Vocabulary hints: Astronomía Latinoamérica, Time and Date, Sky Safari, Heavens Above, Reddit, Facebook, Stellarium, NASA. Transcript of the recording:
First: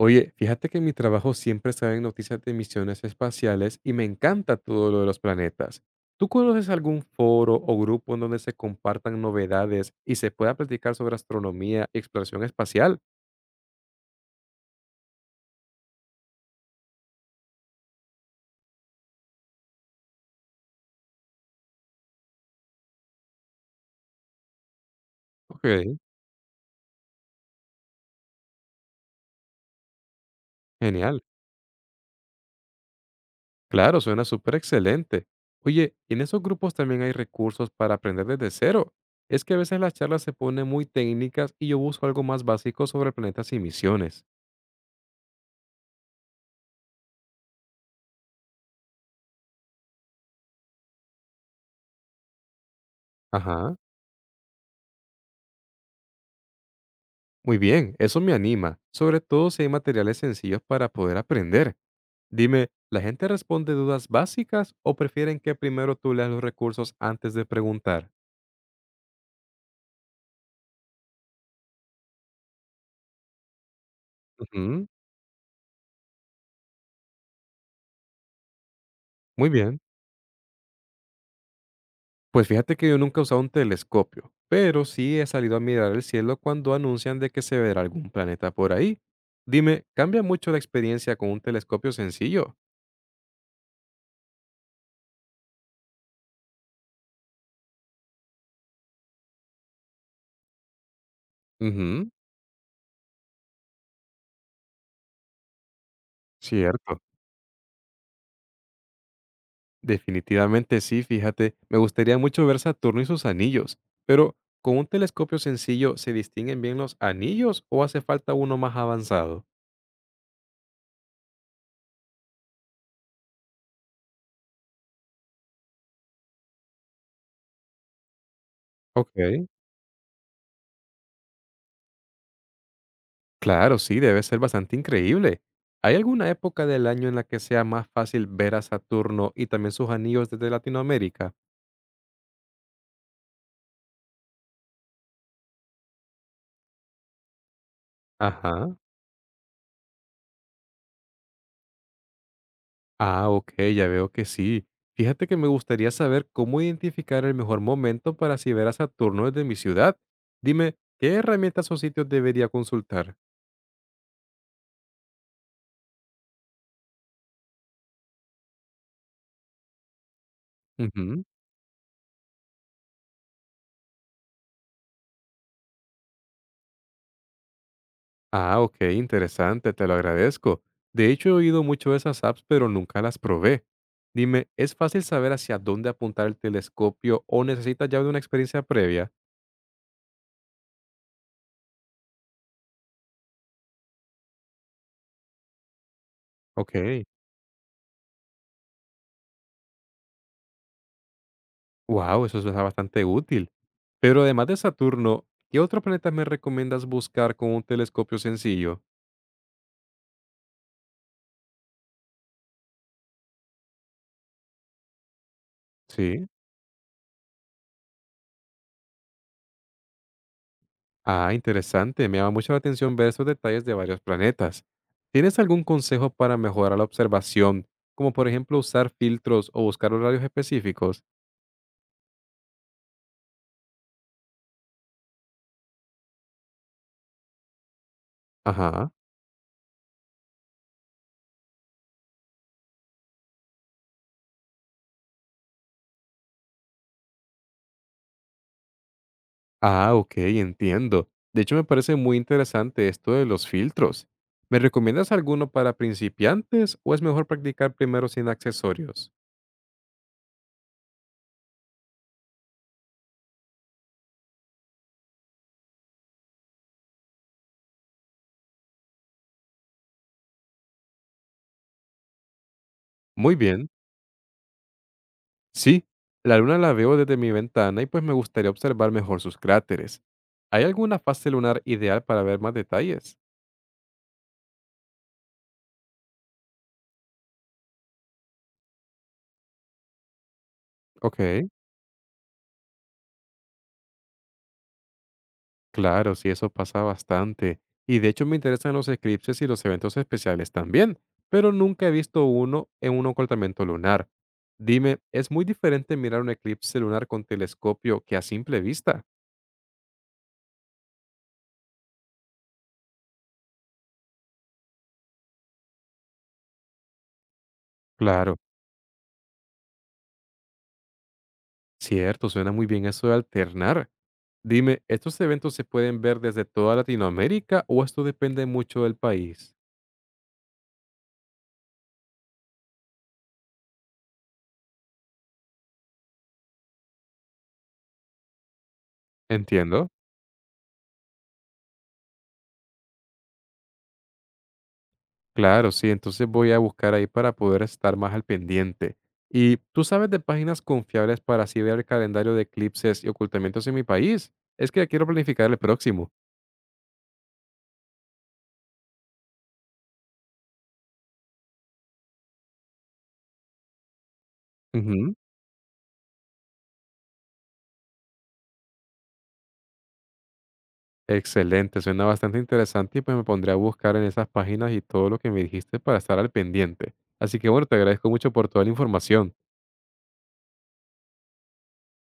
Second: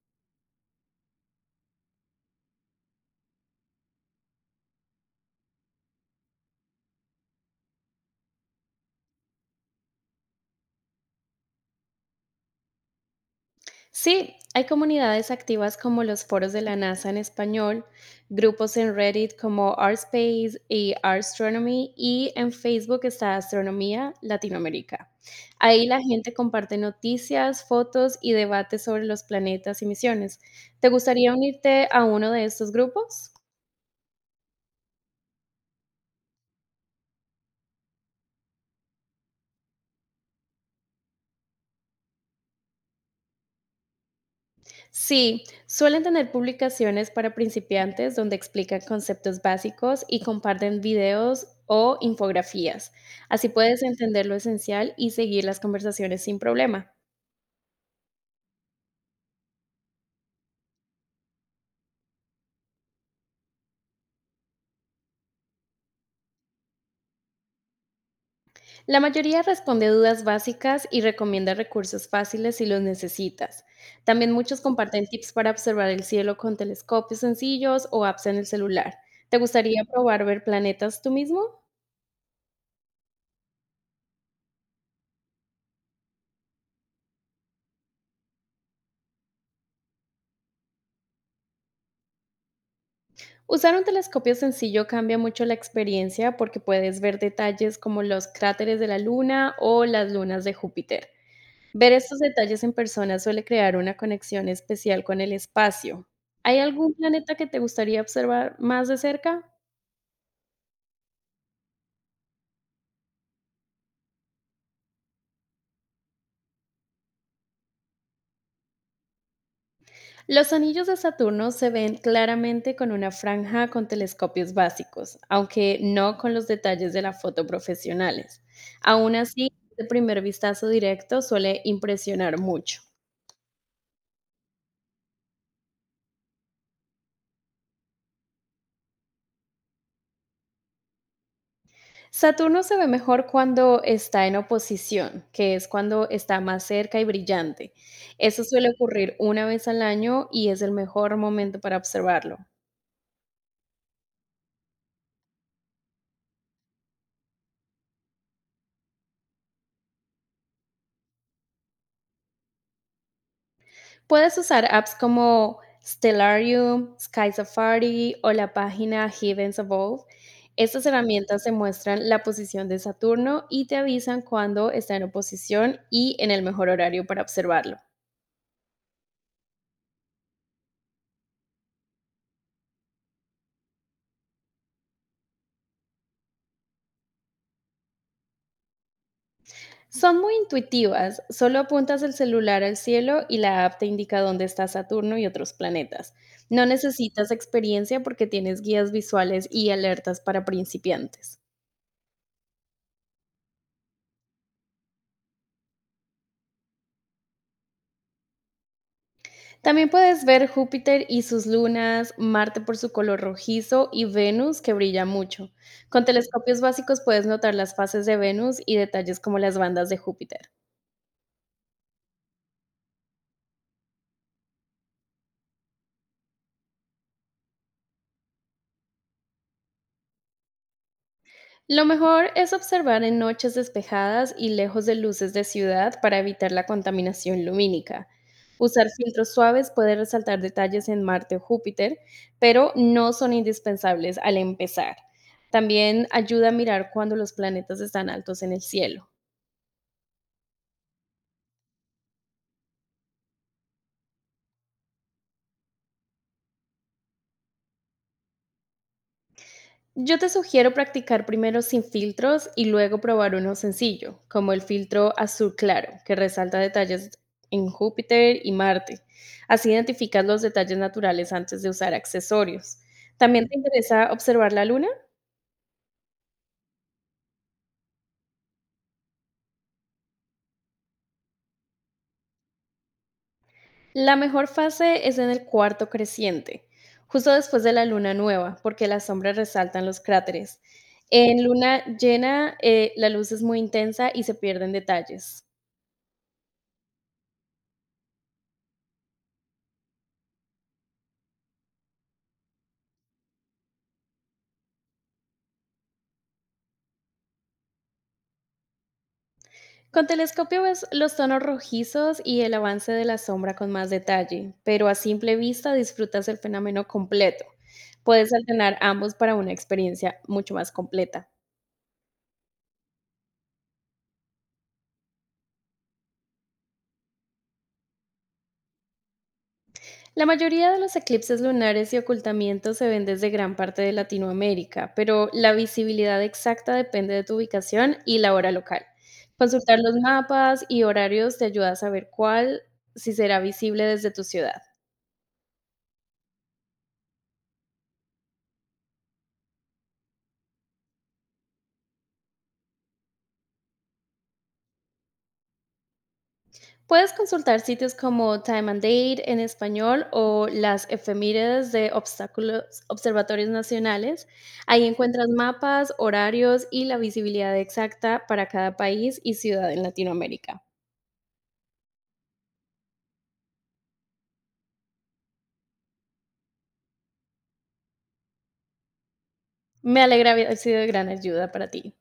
Oye, fíjate que en mi trabajo siempre salen noticias de misiones espaciales y me encanta todo lo de los planetas. ¿Tú conoces algún foro o grupo en donde se compartan novedades y se pueda platicar sobre astronomía y exploración espacial? Sí, hay comunidades activas como los foros de la NASA en español, grupos en Reddit como Space y Astronomy y en Facebook está Astronomía Latinoamérica. Ok, Ahí la gente comparte noticias, fotos y debates sobre los planetas y misiones. ¿Te genial. gustaría unirte a uno de estos grupos? Claro, suena súper excelente. Oye, ¿y en esos grupos también hay recursos para aprender desde cero? Es que a veces las charlas se ponen muy técnicas y yo busco algo más básico sobre planetas y misiones. Sí, suelen tener publicaciones para principiantes donde explican conceptos básicos y comparten videos o infografías. Así Ajá. puedes entender lo esencial y seguir las conversaciones sin problema. Muy bien, eso me anima, sobre todo si hay materiales sencillos para poder aprender. Dime, ¿la gente responde dudas básicas o prefieren que primero tú leas los recursos antes de preguntar? La mayoría responde dudas básicas y recomienda recursos fáciles si los necesitas. También muchos Ujú, comparten tips para observar el cielo con telescopios sencillos o apps en el celular. ¿Te muy bien. gustaría probar ver planetas tú mismo? Pues fíjate que yo nunca he usado un telescopio, pero sí he salido a mirar el cielo cuando anuncian de que se verá algún planeta por ahí. Dime, ¿cambia mucho la experiencia con un telescopio sencillo? Usar un telescopio sencillo cambia mucho la experiencia porque puedes ver detalles como los cráteres de la Luna o las lunas de Júpiter. Ver Ujú, estos detalles en persona suele crear una conexión especial con el espacio. ¿Hay algún cierto. planeta que te gustaría observar más de cerca? Definitivamente sí, fíjate, me gustaría mucho ver Saturno y sus anillos, pero ¿con un telescopio sencillo se distinguen bien los anillos o hace falta uno más avanzado? Los anillos de Saturno se ven claramente con una franja con telescopios básicos, aunque no con los detalles de la foto profesionales. Aún Ok. así, el primer vistazo directo suele impresionar mucho. Claro, sí, debe ser bastante increíble. ¿Hay alguna época del año en la que sea más fácil ver a Saturno y también sus anillos desde Latinoamérica? Saturno se ve mejor cuando está en oposición, que es cuando está más cerca y brillante. Eso suele Ajá. ocurrir una vez al año y es el mejor momento para observarlo. Ah, ok, ya veo que sí. Fíjate que me gustaría saber cómo identificar el mejor momento para así ver a Saturno desde mi ciudad. Dime, ¿qué herramientas o sitios debería consultar? Puedes usar apps como Stellarium, Sky Safari o la página Heavens Above. Estas Ujú. herramientas te muestran la posición de Saturno y te avisan cuando está en oposición y en el mejor horario para observarlo. Ah, ok, interesante, te lo agradezco. De hecho, he oído mucho de esas apps, pero nunca las probé. Dime, ¿es fácil saber hacia dónde apuntar el telescopio o necesitas ya de una experiencia previa? Son muy intuitivas, solo apuntas el celular al cielo y la app te indica dónde está Saturno y otros planetas. No Ok, necesitas experiencia porque tienes guías visuales y alertas para principiantes. wow, eso suena bastante útil. Pero además de Saturno, ¿qué otros planetas me recomiendas buscar con un telescopio sencillo? También puedes ver Júpiter y sus lunas, Marte por su color rojizo y Venus que brilla mucho. Con Sí. telescopios básicos puedes notar las fases de Venus y detalles como las bandas de Júpiter. Ah, interesante. Me llama mucho la atención ver esos detalles de varios planetas. ¿Tienes algún consejo para mejorar la observación, como por ejemplo usar filtros o buscar horarios específicos? Lo mejor es observar en noches despejadas y lejos de luces de ciudad para evitar la contaminación lumínica. Usar Ajá. filtros suaves puede resaltar detalles en Marte o Júpiter, pero no son indispensables al empezar. También ayuda a mirar cuando los planetas están altos en el cielo. Ah, ok, entiendo. De hecho, me parece muy interesante esto de los filtros. ¿Me recomiendas alguno para principiantes o es mejor practicar primero sin accesorios? Yo te sugiero practicar primero sin filtros y luego probar uno sencillo, como el filtro azul claro, que resalta detalles en Júpiter y Marte. Así identificas los detalles naturales antes de usar accesorios. Muy ¿También te bien. interesa observar la luna? Sí, la luna la veo desde mi ventana y pues me gustaría observar mejor sus cráteres. ¿Hay alguna fase lunar ideal para ver más detalles? La mejor fase es en el cuarto creciente, justo después de la luna nueva, porque las sombras resaltan los cráteres. Ok. En luna llena, la luz es muy intensa y se pierden detalles. Claro, sí, eso pasa bastante. Y de hecho me interesan los eclipses y los eventos especiales también, pero nunca he visto uno en un ocultamiento lunar. Dime, ¿es muy diferente mirar un eclipse lunar con telescopio que a simple vista? Con telescopio ves los tonos rojizos y el avance de la sombra con más detalle, pero a simple vista disfrutas el fenómeno completo. Puedes Claro, alternar ambos para una experiencia mucho más completa. cierto, suena muy bien eso de alternar. Dime, ¿estos eventos se pueden ver desde toda Latinoamérica o esto depende mucho del país? La mayoría de los eclipses lunares y ocultamientos se ven desde gran parte de Latinoamérica, pero la visibilidad exacta depende de tu ubicación y la hora local. Consultar Entiendo. los mapas y horarios te ayuda a saber cuál si será visible desde tu ciudad. Claro, sí, entonces voy a buscar ahí para poder estar más al pendiente. ¿Y tú sabes de páginas confiables para así ver el calendario de eclipses y ocultamientos en mi país? Es que ya quiero planificar el próximo. Puedes consultar sitios como Time and Date en español o las efemérides de obstáculos, observatorios nacionales. Ahí Ujú. encuentras mapas, horarios y la visibilidad exacta para cada país y ciudad en Latinoamérica. Excelente, suena bastante interesante y pues me pondré a buscar en esas páginas y todo lo que me dijiste para estar al pendiente. Así que bueno, te agradezco mucho por toda la información. Me alegra haber sido de gran ayuda para ti.